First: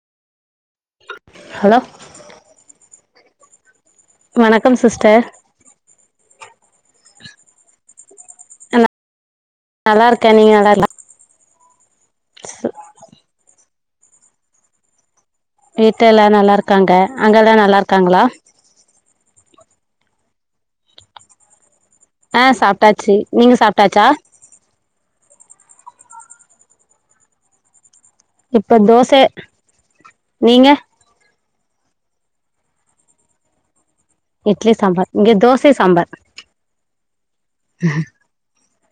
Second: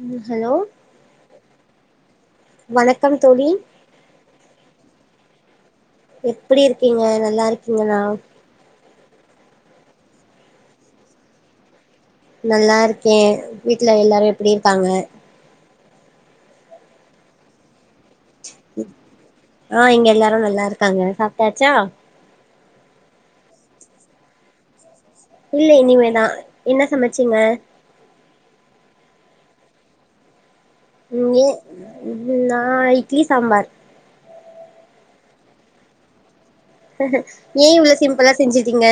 ம் hello hello வணக்கம் தோழி வணக்கம் சிஸ்டர் எப்புடி இருக்கீங்க நல்லாருக்கீங்களா நல்லாருக்க நீங்க நல்லார்ல நல்லாருக்கேவ் வீட்ல எல்லாரு எப்புடி இர்க்காங்க வீட்லா எல்லா நல்லார்க்காங்க அங்க எல்லா நல்லார் காங்ளா ஆ இங்க எல்லாரு நல்லாருக்காங்க சாப்ட்டாச்சா அ சாப்ட்டாச்சு நீங்க சாப்ட்டாச்சா இல்ல இனிமேதா என்ன சமச்சீங்க இப்ப தோச நீங்க இங்கே இது நா இட்லி சாம்பார் இட்லி சாம்பார் இங்க தோச சாம்பார் ஏ இவ்ளோ சிம்புளா செஞ்சிற் திங்க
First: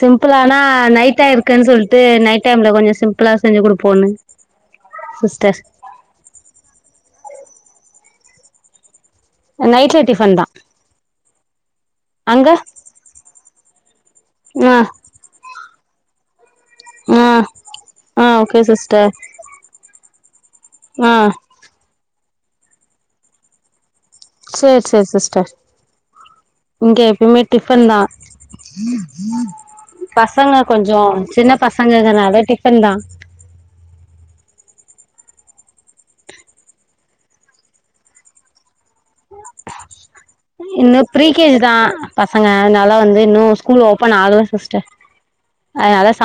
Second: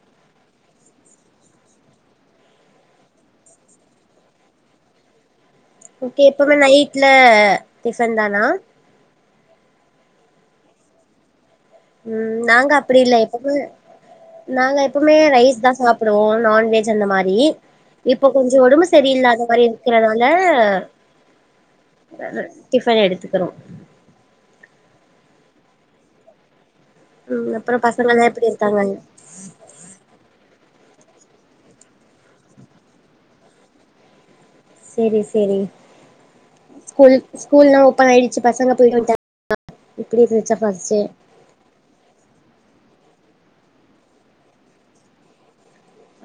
சிம்புளானா நைட்டா இருக்குன் சொல்டு நைட் டைம்ல கொஞ்ச சிம்புளா செஞ்சு குடுப்போன்னு சிஸ்ட ஓகே எப்பமே நைட்ல டிஃபன் தானா நைட்ல டிஃபன் தா உம் நாங்க அப்டி இல்ல எப்பப்ப ஆ நாங்க எப்பொமே ரைஸ் தா சாப் புடுவோ நான் வெஜ் அந்த ஆ மாரி ஆ இப்ப ஓகே கொஞ்சோ உடம்பு சிஸ்டர் சரியில்லாத மாரி இருக்கறனால ஆ டிஃபன் எடுத்துக்குறோ சேர் சேர் சிஸ்டர் இங்க எப்பமே ம் அப்புறோ டிஃபன் தா பசங்கல்லா எப்டி இருக்காங்க பசங்க கொஞ்சு ஜோம் சின்ன பசங்கங்கறனால டிஃபன் தா செரி செரி ஸ்கூல் ஸ்கூல்லா ஓப்பன் ஆயிடுச்சி பசங்க பெய்டு வண்ட்டா இன்னு ப்ரீ கேஜி தா பசங்க அதுனால வந்து இன்னு ஸ்கூல் ஓப்பன் ஆகல சிஸ்ட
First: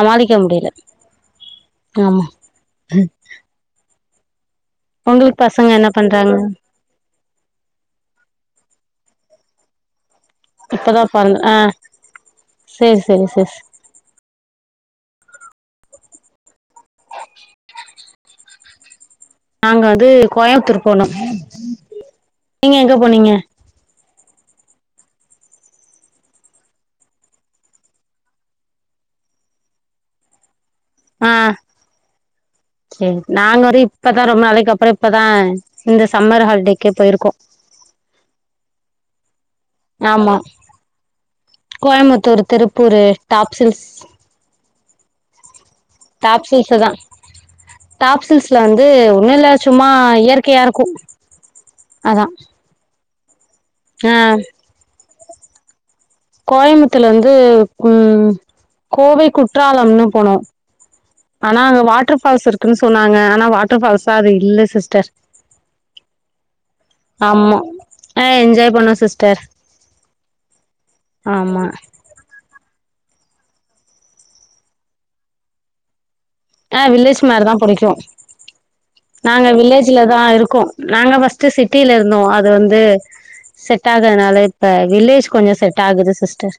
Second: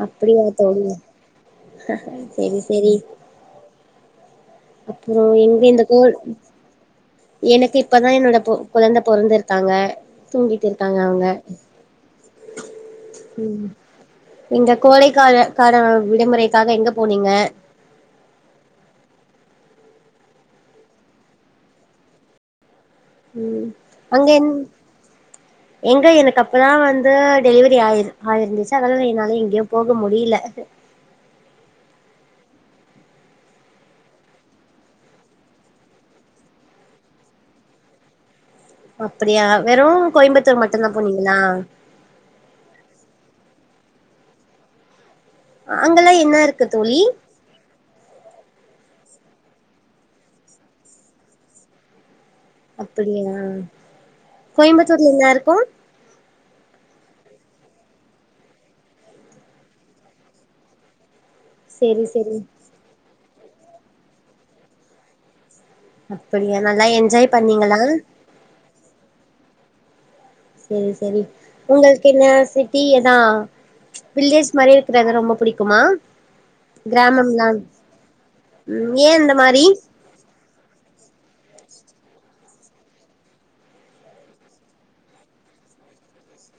அப்டியா தோழி ஆமா சரி சரி அப்புறோ உங்களுக்கு எங்க பசங்க இந்த என்ன கோல் பண்றாங்க எனக்கு இப்பதா என்னோட பொ கொழந்த பொறந்துருக்காங்க இப்பதா பொறந் அ சரி சரி சிஸ் இந்த கோடைக்கால கான விடுமுறை காக எங்க போனீங்க நாங்க வந்து கோயம்புத்தூர் போனோ நீங்க எங்க போனீங்க அங்க எங் எங்க எனக்கு அப்பதா வந்து டெலிவரி ஆயிரு ஆயிருந்துச்சு அதால என்னால எங்கயு போக முடியல ஆ சரி நாங்க வரி இப்பதா ரொம்ப நாளைக்கு அப்புறோ இப்பதா இந்த சம்மர் ஹாலிடேக்கே போயிருக்கோ அப்படியா ஆமா கோயம்முத்தூரு திருப்பூரு டாப் சில்ஸ் அங்கெல்லா என்ன இருக்கு டாப்சில்ஸ்ல தா தோழி டாப்சில்ஸ்ல வந் அது ஒன்னு இல்ல சும்மா இயற்கையா இருக்கு அதா அப்படியா அ லின்னா இருக்கு கோயம்புத்துல வந்து ம் கோவை குற்றாலம்னு போனோ ஆனா அங்க சேரி சேரி வாட்டர்ஃபால்ஸ் இருக்குன் சொன்னாங்க ஆனா வாட்டர்ஃபால்ஸா அது இல்ல சிஸ்டர் அப்படியா நல்லா என்ஜாய் பண்ணீங்களா பன்னோ சிஸ்டர் சேரி சேரி ஆமா உங்களுக்கு என்ன சிட்டி என் தா வில்லேஜ் மாரியே இருக்கறது ரொம்ப புடிக்குமா அ வில்லேஜ் மாரி கிராமம்லா தா புடிக்கு ம் ஏ அந்த நாங்க மாரி வில்லேஜ்ல தா இருக் கோ நாங்க ஃபஸ்ட்டு சிட்டில இருந்தோ அது வந்து செட் ஆகானால இப்ப வில்லேஜ் கொஞ்சோ செட் ஆகுது சிஸ்டர்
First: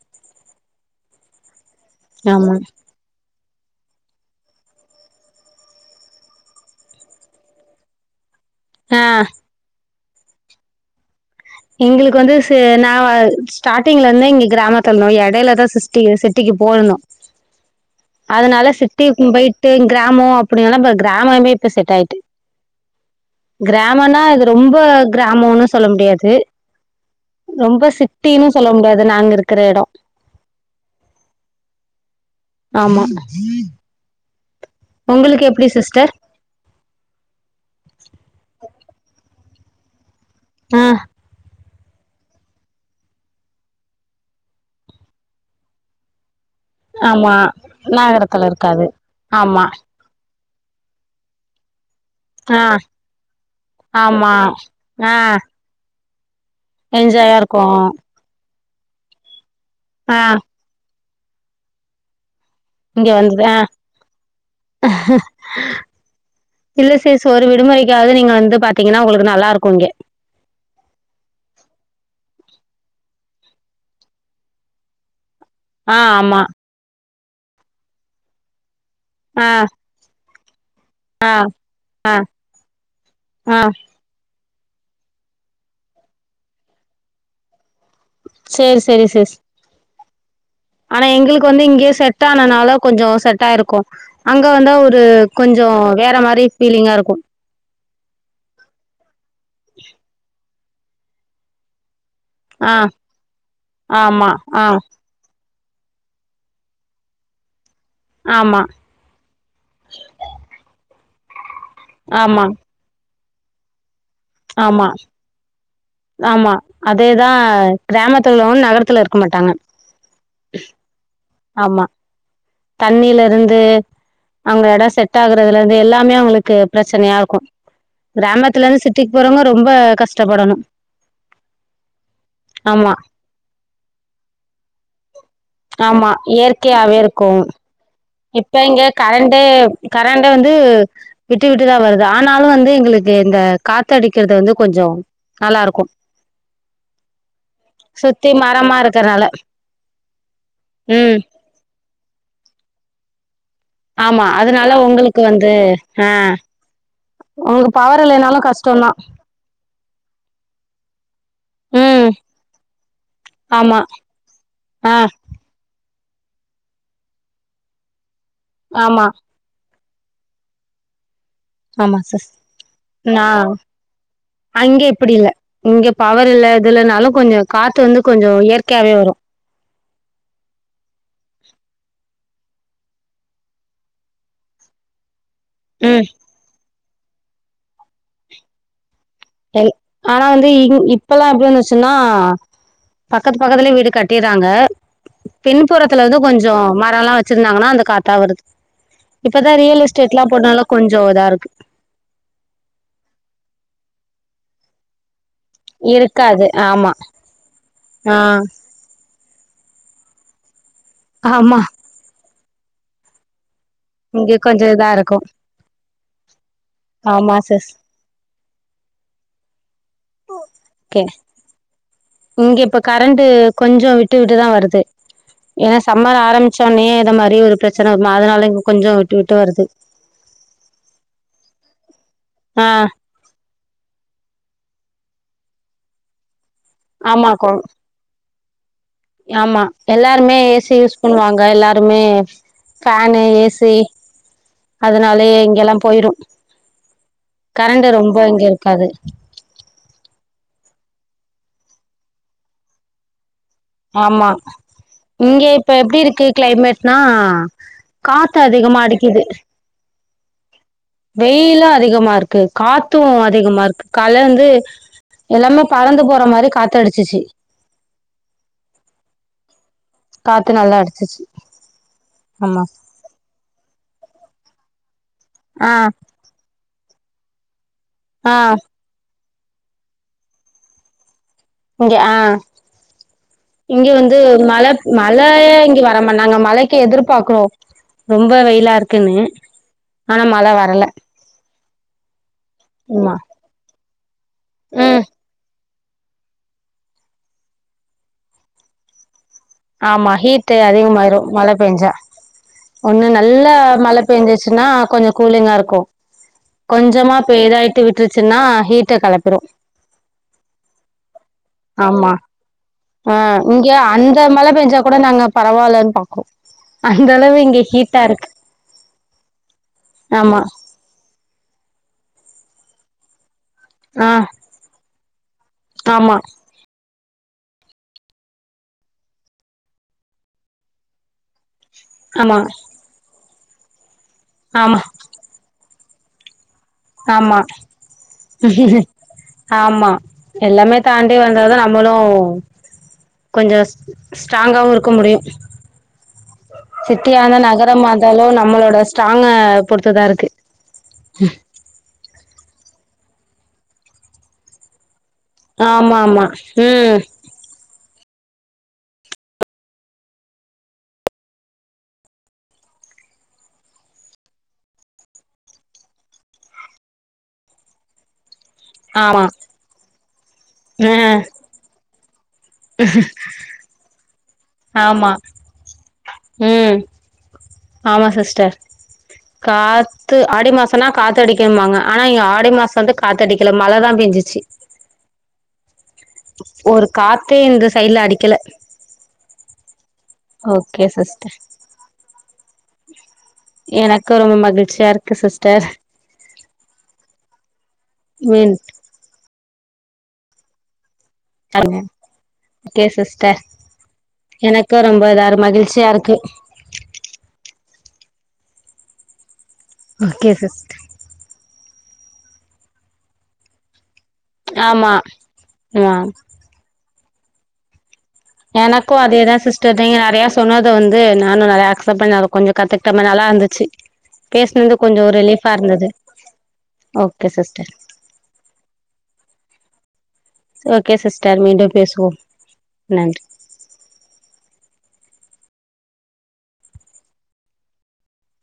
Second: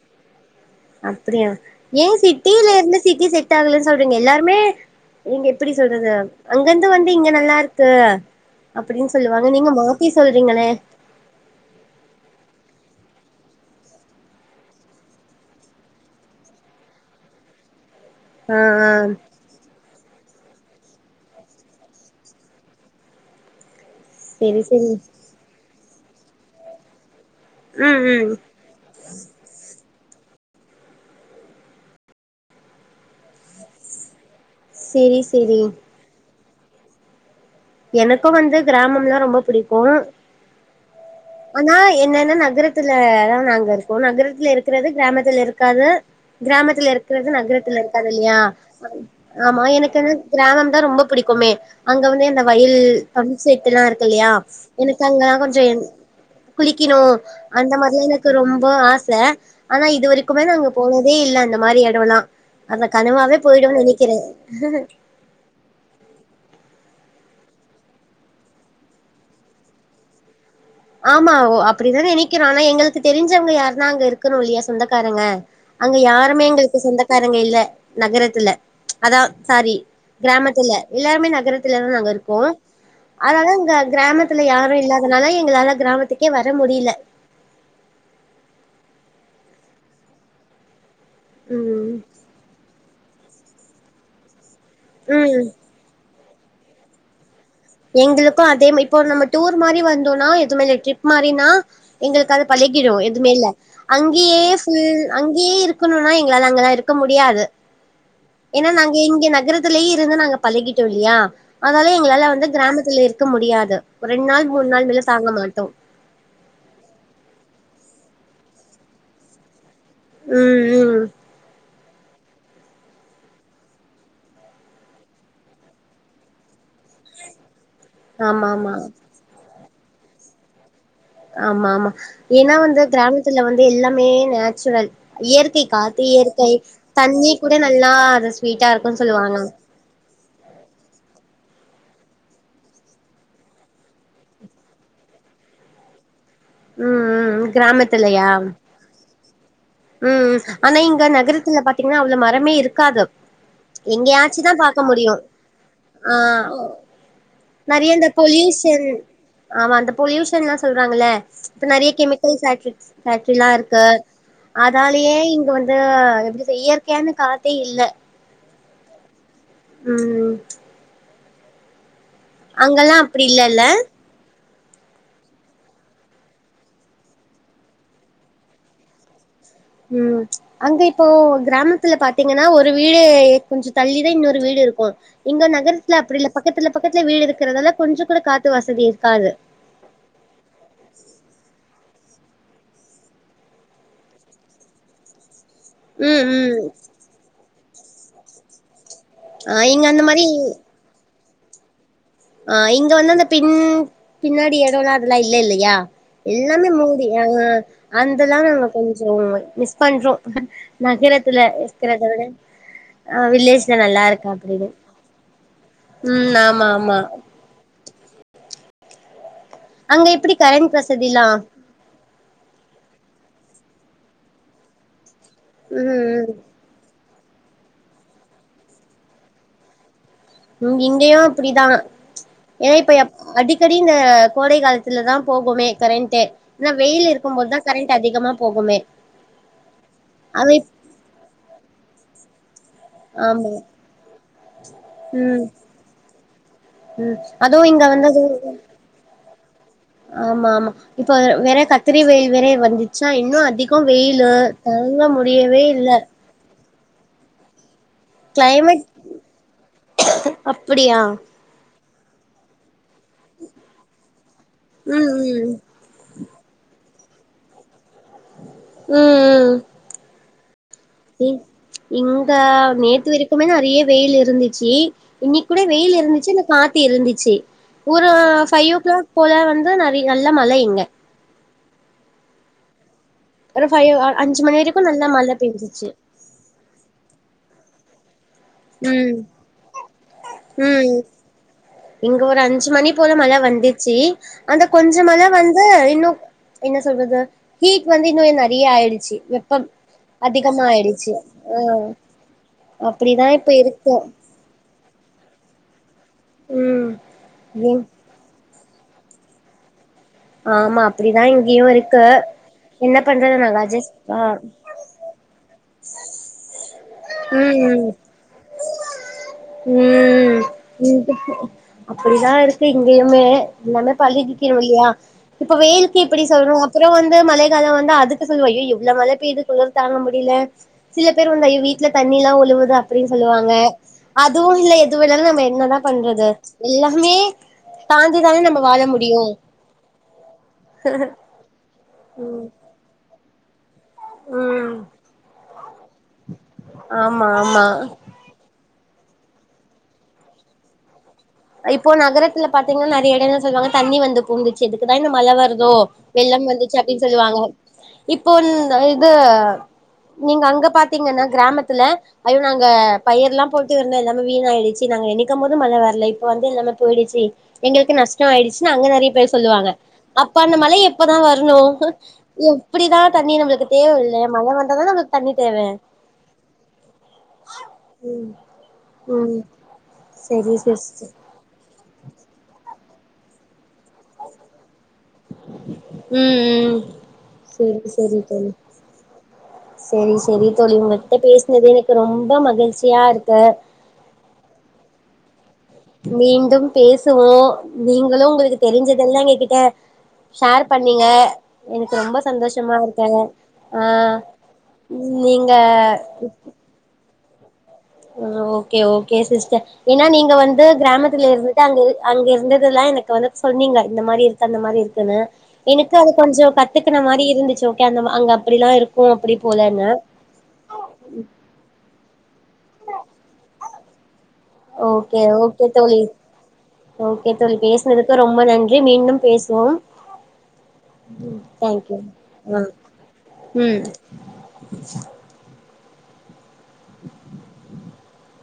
அப்டியா ஏ ஆமா சிட்டில இருந்து சிட்டி செட் ஆகலன் சொல்றீங்க எல்லாருமே நீங்க எப்டி சொல்றது அங்கந்து வந்து இங்க நல்லாருக்கு ஆ அப்படின் சொல்லுவாங்க நீங்க மாத் இ சொல்றிங்கனே எங்களுக்கு வந்து ச நா ஸ்டார்ட்டிங்ல இருந்தே இங்க கிராமத்லனோ இடையில தான் சிஸ்டி சிட்டிக்கு போய்ந்தோ ஆ அதனால ஆ சிட்டிக்கும் பயிட்டு க்ராமோ அப்டினால இப்ப கிராமமே இப்ப செட் ஆயிட்டு கிராமொன்னா இது சேரி ரொம்ப சேரி கிராமோனு சொல்ல முடியாது ரொம்ப ம் ம் சிட்டீனு சொல்ல முடியாது நாங்க இருக்ற இடம் ஆமா சேரி உங்களுக்கு சேரி எப்டி சிஸ்டர் எனக்கும் வந்து கிராமம்னா ரொம்ப பிடிக்கூ ஆஹ் ஆனா என்னன்ன நகரத்துலதான் நாங்க இருக்கோம் நகரத்துல இருக்றது கிராமத்துல இருக்காது கிராமத்துல இருக்றது ஆமா நகரத்துல இருக்காது இல்லையா நகரத்துல இருக்காது ஆமா எனக்கனு கிராமம் தான் ரொம்ப புடிக்குமே அங்க வந்து இந்த ஆ வயல் பம்செட்டுலா இருக்குல்லையா ஆமா எனக்கு ஆ அங்க கொஞ்ஜொ எ குளிக்கணூ என்ஜாயா இருக்கு அந்த மாரிலாம் எனக்கு ரொம் பொ ஆச ஆனா ஆ இதுவரைக்குமே நாங்க போனத் தே இல்ல அந்த மாரி இடொல்லா இங்க வந்துதா இல்ல சிஸ் சோ ஒரு விடுமுறைக்காவது நீங்க வந்து பாத்தீங்கனா உங்களுக்கு நல்லாருக்கு இங்க ஆமா ஓ அப்டிதான் நினைக்கிற ஆனா எங்களுக்கு தெரிஞ்சவங்க யாருனா அங்க இருக்கனு இல்லையா சொந்தக்காரங்க அங்க ஆ ஆமா யாருமே எங்களுக்கு சொந்த காரங்க இல்ல நகரத்துல அதான் ஆ சாரி கிராமத்தில எல்லாருமே நகரத்துல தான் நாங்க ஆ இருக்கோம் அதுனால ஆ இங்க கிராம தல யாரோ இல்லாதனால எங்களால கிராமத்துக்கே வர முடில சேரி சேரி சே ஆனா எங்ளுக்கு வந்து இங்கே ம் செட் ஆனனால கொஞ்சோ செட்டாயிருகோ அங் க்க வந்த ஒரு கொஞ்சோ வேற மாரி தே ஃபீலிங்கா இருக்கோ எங்குளுக்கோ அதே ம இப்போ நம்ம டூர் மாரி வந்தோனா [unintelligible] ட்ரிப் மாரினா எங்கள்க் அது ஆ பழகிரோ எதுமே ல ஆமா அங்கீயே ஆ ஃபுல் அங்கீயே இரு க்குணுனா எங்ளால அங்கலா இருக்க முடியாது ஆமா ஏனா நாங் இங்க நகரத்திலேயே இருந்து நாங்க பழகிட்டோ யா அதால எங்ளால ஆமா வந்து லே இருக்க முடியாது ஒரு ரெண்டு நாள் மூணு ஆமா நாள் மேல தாங்க மாட்டோ ஆமா அதேதா கிராமத் துலோன் நகரத்துல இருக்க மாட்டாங்க ம் ம் ஆமா தண்ணில இருந்து அங்க எடோ செட் ஆகுறதுல இருந்து எல்லாமே அவுங்ளுக்கு பிரச்சனையா இருக்கோ ஆமா ஆமா அவுங்க ரொம்ப கஷ்டப்படணு ஆமா ஆமா ஏனா வந்து ஆமா திராம்தல வந்து எல்லாமே நேச்சுரல் இயற்கை காத்து ஆமா இயற்கை இயற்கையாவே இருக்கோ தண்ணிக் கூட நல்லா அது இப்ப ஸ்வீட்டா இங்க இருக்குன்னு சொல்லுவாங்க கரண்ட்டே கரண்ட் வந்து விட்டு விட்டுதா வருது ஆனாலோ வந்து எங்குளுக்கு இந்த காத்தடிக்கிறது வந்து கொஞ்சோ நல்லாருக்கோ ம் ம் சுத்தி மரமா இருகறால உம் உம் ஆனா இங்க நகரத்தல பாத் தீங்னா அவ்ளோ மரமே இர்காதொவ் ஆமா அதனால ஒங்களுக்கு வந்து ஆ உங்களுக்கு நெறைய பவர் இந்த இல்லைனாலு பொல்யூஷன் கஷ்டோந்தா ஆமா அந்த பொல்யூஷன்லா சொல்றாங்கள இப்ப நெறைய ம் கெமிக்கல் ஃபேக்ட்ரி ஃபேக்ட்ரிலா ஆமா இருக்கு ஆ அதாலயே இங்க வந்து ஆ எப்டி செய் இயற்கையான காத்தே இல்ல ஆமா ம் ம் ஆமா சிஸ் அங்கல்லா அப்டி நா இல்லல்ல அங்க இப்டி இல்ல இங்க பவர் இல்ல இதுலனாலு கொஞ்சோ காத்து வந்து கொஞ்சோ இயற்கையாவே வரு ம் அங்க இப்போ கிராமத்துல பா த்தீங்கன்னா ஒரு வீடு கொஞ்சோ தள்ளிதா இன்னொரு வீடு இருக்கு இங்க நகரத்துல ம் அப்டி இல்ல பக்கத்துல பக்கத்துல வீடு இருக்கறதால கொஞ்சோ கூட காத்து வசதி இ எங் ஆனா வந்து இங் இப்பல்லா எப்டி வச்சுன்னா ஆ பக்கத்து பக்கத்துலே வீடு கட்டீற்றாங்க பின்புறத்துல வந்து ம் கொஞ்சோ ம் மரலா வச்சிருந்தாங்கன்னா அந்த காத்தா வருது இப்பதா ஆ ரியல் இங்க அந்த எஸ்டேட்லா மாரி போட்டனால கொஞ்சோ இதாருக்கு ஆ இங்க வந்து அந்த பின் பின்னாடி எடலா இல்ல இல்ல இல்லயா இருக்காது எல்லாமே ஆமா மூடி ஆ ஆ அந்தனாலா அங்க கொஞ்சொ மிஸ் பண்றோ நகரத்துல ஆமா இருக்குறத விட ஆ வில்லேஜ் ல இங்க கொஞ்சோ நல்லாருக்க இதா இருக்கு [unintelligible] ம் ஆமா ஆமா சிஸ் அங்க எப்டி கரண்ட் ஓகே வசதிலா இங்க இப்ப கரண்டு கொஞ்சோ விட்டு விட்டுதா வருது ஏனா சம்மர் ம் ஆரம்பிச்சோன்னே இதமா [unintelligible] ஒரு பிரச்சன வருமா அதனால இங்க கொஞ்சோ விட்டு விட்டு வருது இங் இங்கயு அப்டிதா ஆ ஏ இப்ப அடி அடிக்கடி இங்க கோடை காலத்துல தா போகுமே கரண்ட்டே ஏனா வெயில் ஆமாக்கோ இருக்கும்போதா கரண்ட் அதிகமா போகுமே ஆமா எல்லாருமே அவை ஏசி யூஸ் பண்ணுவாங்க எல்லாருமே ஃபேனு ஆமா ஏசி அதனாலே ம் இங்க எல்லா போயிரு ம் அதுவு இங்க கரண்டு வந்து ரொம்ப இங்க அது இருக்காது ஆமா ஆமா இப்ப வே வேற கத்திரி வெயில் வேற வந்துச்சா இன்னும் அ அதிகோ வெயிலு ஆமா தாங்க முடியவே இல்ல நா காத்து அதிகமா கிளைமேட் அடிக்கிது அப்படியா வெயிலு அதிகமா இருக்கு காத்து அதிகமா இருக்கு கலந்து ம் ம் எல்லாமே பறந்து போற மாரி காத்து அடிச் சிச்சி ம் ம் காத் இங் இங்க ஆமா நேத்து வரைக்குமே நெறைய வெயிலு இருந்துச்சி இன்னிக் கூட ஆ வெயில் இருந்துச்சி இந்த காத் இருந்துச்சி ஊரோ ஆ ஃபைவ் ஓ க்ளாக் போல வந்து நெறைய நல்ல மழை இங்க இங்க ஆ ஒரு இங்க ஃபைவ் வந்து அஞ்சு மணி மழ வரைக்கு நல்லா மழ மழய இங்க பெஞ்சுச்சு வரமா நாங்க மழைக்கு எதிர்பாக்குறோம் ரொம்ப வெயிலா இருக்குனு ம் ஆனா மழ வரல்ல உம் க ஒரு அஞ்சு மணி போல மழ வந்து ச்சி அந்த ம் கொஞ்ச மழ வந் ம் இன்னும் என்ன சொல்றது ஹீட் வந்து இன்னுவே நறைய ஆயிடுச்சு. வெப்பம் ஆமா ஹீட்டு அதிகமா ஆயிடுச்சு அதிகமாயிரும் மழ ஆ பேய்ஞ்சா ஒண்ணு அப்டிதா இப்ப நல்லா இருக்கு மழ பெஞ்சுச்சுன்னா கொஞ்சோ கூலிங்கா இருக்கும் ம் கொஞ்சமா பெய்தாயிட்டு ம் விட்டுருச்சின்னா ஹீட்ட களப்பிரும் ஆம்மா அப்படிதா இங்கயும் இருக்கு என்ன ஆ பண்றது நாங்க அஜேஷ் ப அந்த இங்க மழ பேஞ்சா கொட நாங்க பரவாலன் பாக்கோம் அந்த அளவு இங்க ம் ம் ஹீட்டாருக்கு ஆம்மா அப்படிதான் இருக்கு இங்கயுமே எல்லாமே ஆ பழகிக்கிறோ இல்லையா இப்ப வெயிலுக்கு ஆமா இப்படி சொல்றோ அப்றோ வந்து மழை காலோ வந்தா அதுக்கு சொல்வோ ஏ இவ்ளோ மழ பெய்து குளிர் தாங்க முடில சில பேர் வந்து அய்யோ வீட் ட்ல தண்ணில்லா ஆமா ஒழுவுது அப்டின் சொல்லுவாங்க அதுவு இல்ல ஆமா எதுவு இல்லனா நம்ம என்னதா பண்றது எல்லாமே ஆமா தாந்டிதானே நாம வாழ முடியும் ஆமா எல்லாமே தாண்டி வந்ததும் நம்மளும் கொஞ்சம் ஸ்ட்ராங்காவூம் ம் இருக்க முடியும் ஆமா சிட்டியான ஆமா நகரம் வந்தாலும் நம்மளோட ஸ்ட்ராங்கா பொருத்துதான்இருக்கு இப்போ நகரத்துல பாத்தீங்கன்னா நிறைய இடம்ன்ன சொல்லுவாங்க தண்ணி வந்து புகுந்துச்சு எதுக்கு இந்த மழ வருதோ ஆமா ஆமா வெள்ளம் வந்துச்சு ம் அப்டின்னு சொல்லுவாங்க இப்போ இது நீங்க அங்க பாத்தீங்கன்னா கிராமத்துல ஐயோ நாங்க பயர் எல்லா போட்டு இந்தோ எல்லாமே வீணய்டருச்சு நாங்க நினைக்கும் போது மழ வரல இப்ப வந்து எல்லாமே போய்டுச்சு எங்களுக்கு நஷ்டம் ஆய்டுச் அங்க நெறைய ஆமா பேர் சொல்லுவாங்க அப்ப அந்த மழ ஆ எப்பதா வரணு எப்டிதா தண்ணி நம்மளுக்கு தேவல்ல ஆமா ம் ஆமா சிஸ்டர் ம் காத்து ஆடி செரி மாசன்னா சிஸ்டர் காத்து காத்தடிக்கும்வாங்க ஆனா இங்க ஆடி மாச வந்து காத்தடிக்கல மழதா பேஞ்சுச்சு ம் ம் காத்தே இந்த செரி சைட்ல செரி அடிக்கல தோழி செரி செரி தோழி ஓகே உங்கிட்ட சிஸ்டர் பேசுனது எனக்கு ரொம்ப மகிழ்ச்சியா இருக்கு எனக்கு ரொம்ப மகிழ்ச்சியா இருக் [unintelligible] மீண்டும் பேசுவோ நீங்களும் மீன் உங்களுக்கு தெரிஞ்சதெல்லாம் எங்க கிட்ட ஷேர் பண் நீங்க எனக்கு ரொம்ப சந்தோஷமா ஓகே இருக்க சிஸ்டர் ஆ எனக்கு ரொம்ப இதாரு நீங்க மகிழ்ச்சியா இருக்கு ஓகே ஓகே சிஸ்டர் ஏன்னா ஓகே நீங்க வந்து சிஸ்டர் கிராமத்துல இருந்து அங்க அங்க இருந்ததுதெல்லாம் எனக்கு வந்து சொன்னீங்க இந்த மாரி இருக்கு அந்த மாரி ஆமா இருக்குன்னு ஆ எனக்கு அது கொஞ்ச கத்துக் மாரி இருந்துச்சு ஓகே அந்த அங்க அப்படிலா எனக்கும் இருக்கு அப்படி அதேதா சிஸ்டர் போலன்னு நீங்க நெறைய சொன்னது வந்து நானும் நெறைய அக்சப்ட் பண்ணி கொஞ்ச கத்துகிட்டமே நல்லா இருந்துச்சு பேசுனது கொஞ்சோ ஓகே ரிலீஃபா ஓகே இருந்தது தோழி ஓகே தோழி பேசுனதுக்கு ரொம்ப நன்றி மீண்டும் பேசுவோம் ஓகே சிஸ்டர் மீண்டும் தேங்க்யூ பேசுவோம் ஆ நன்றி ம் [inaudible] [inaudible]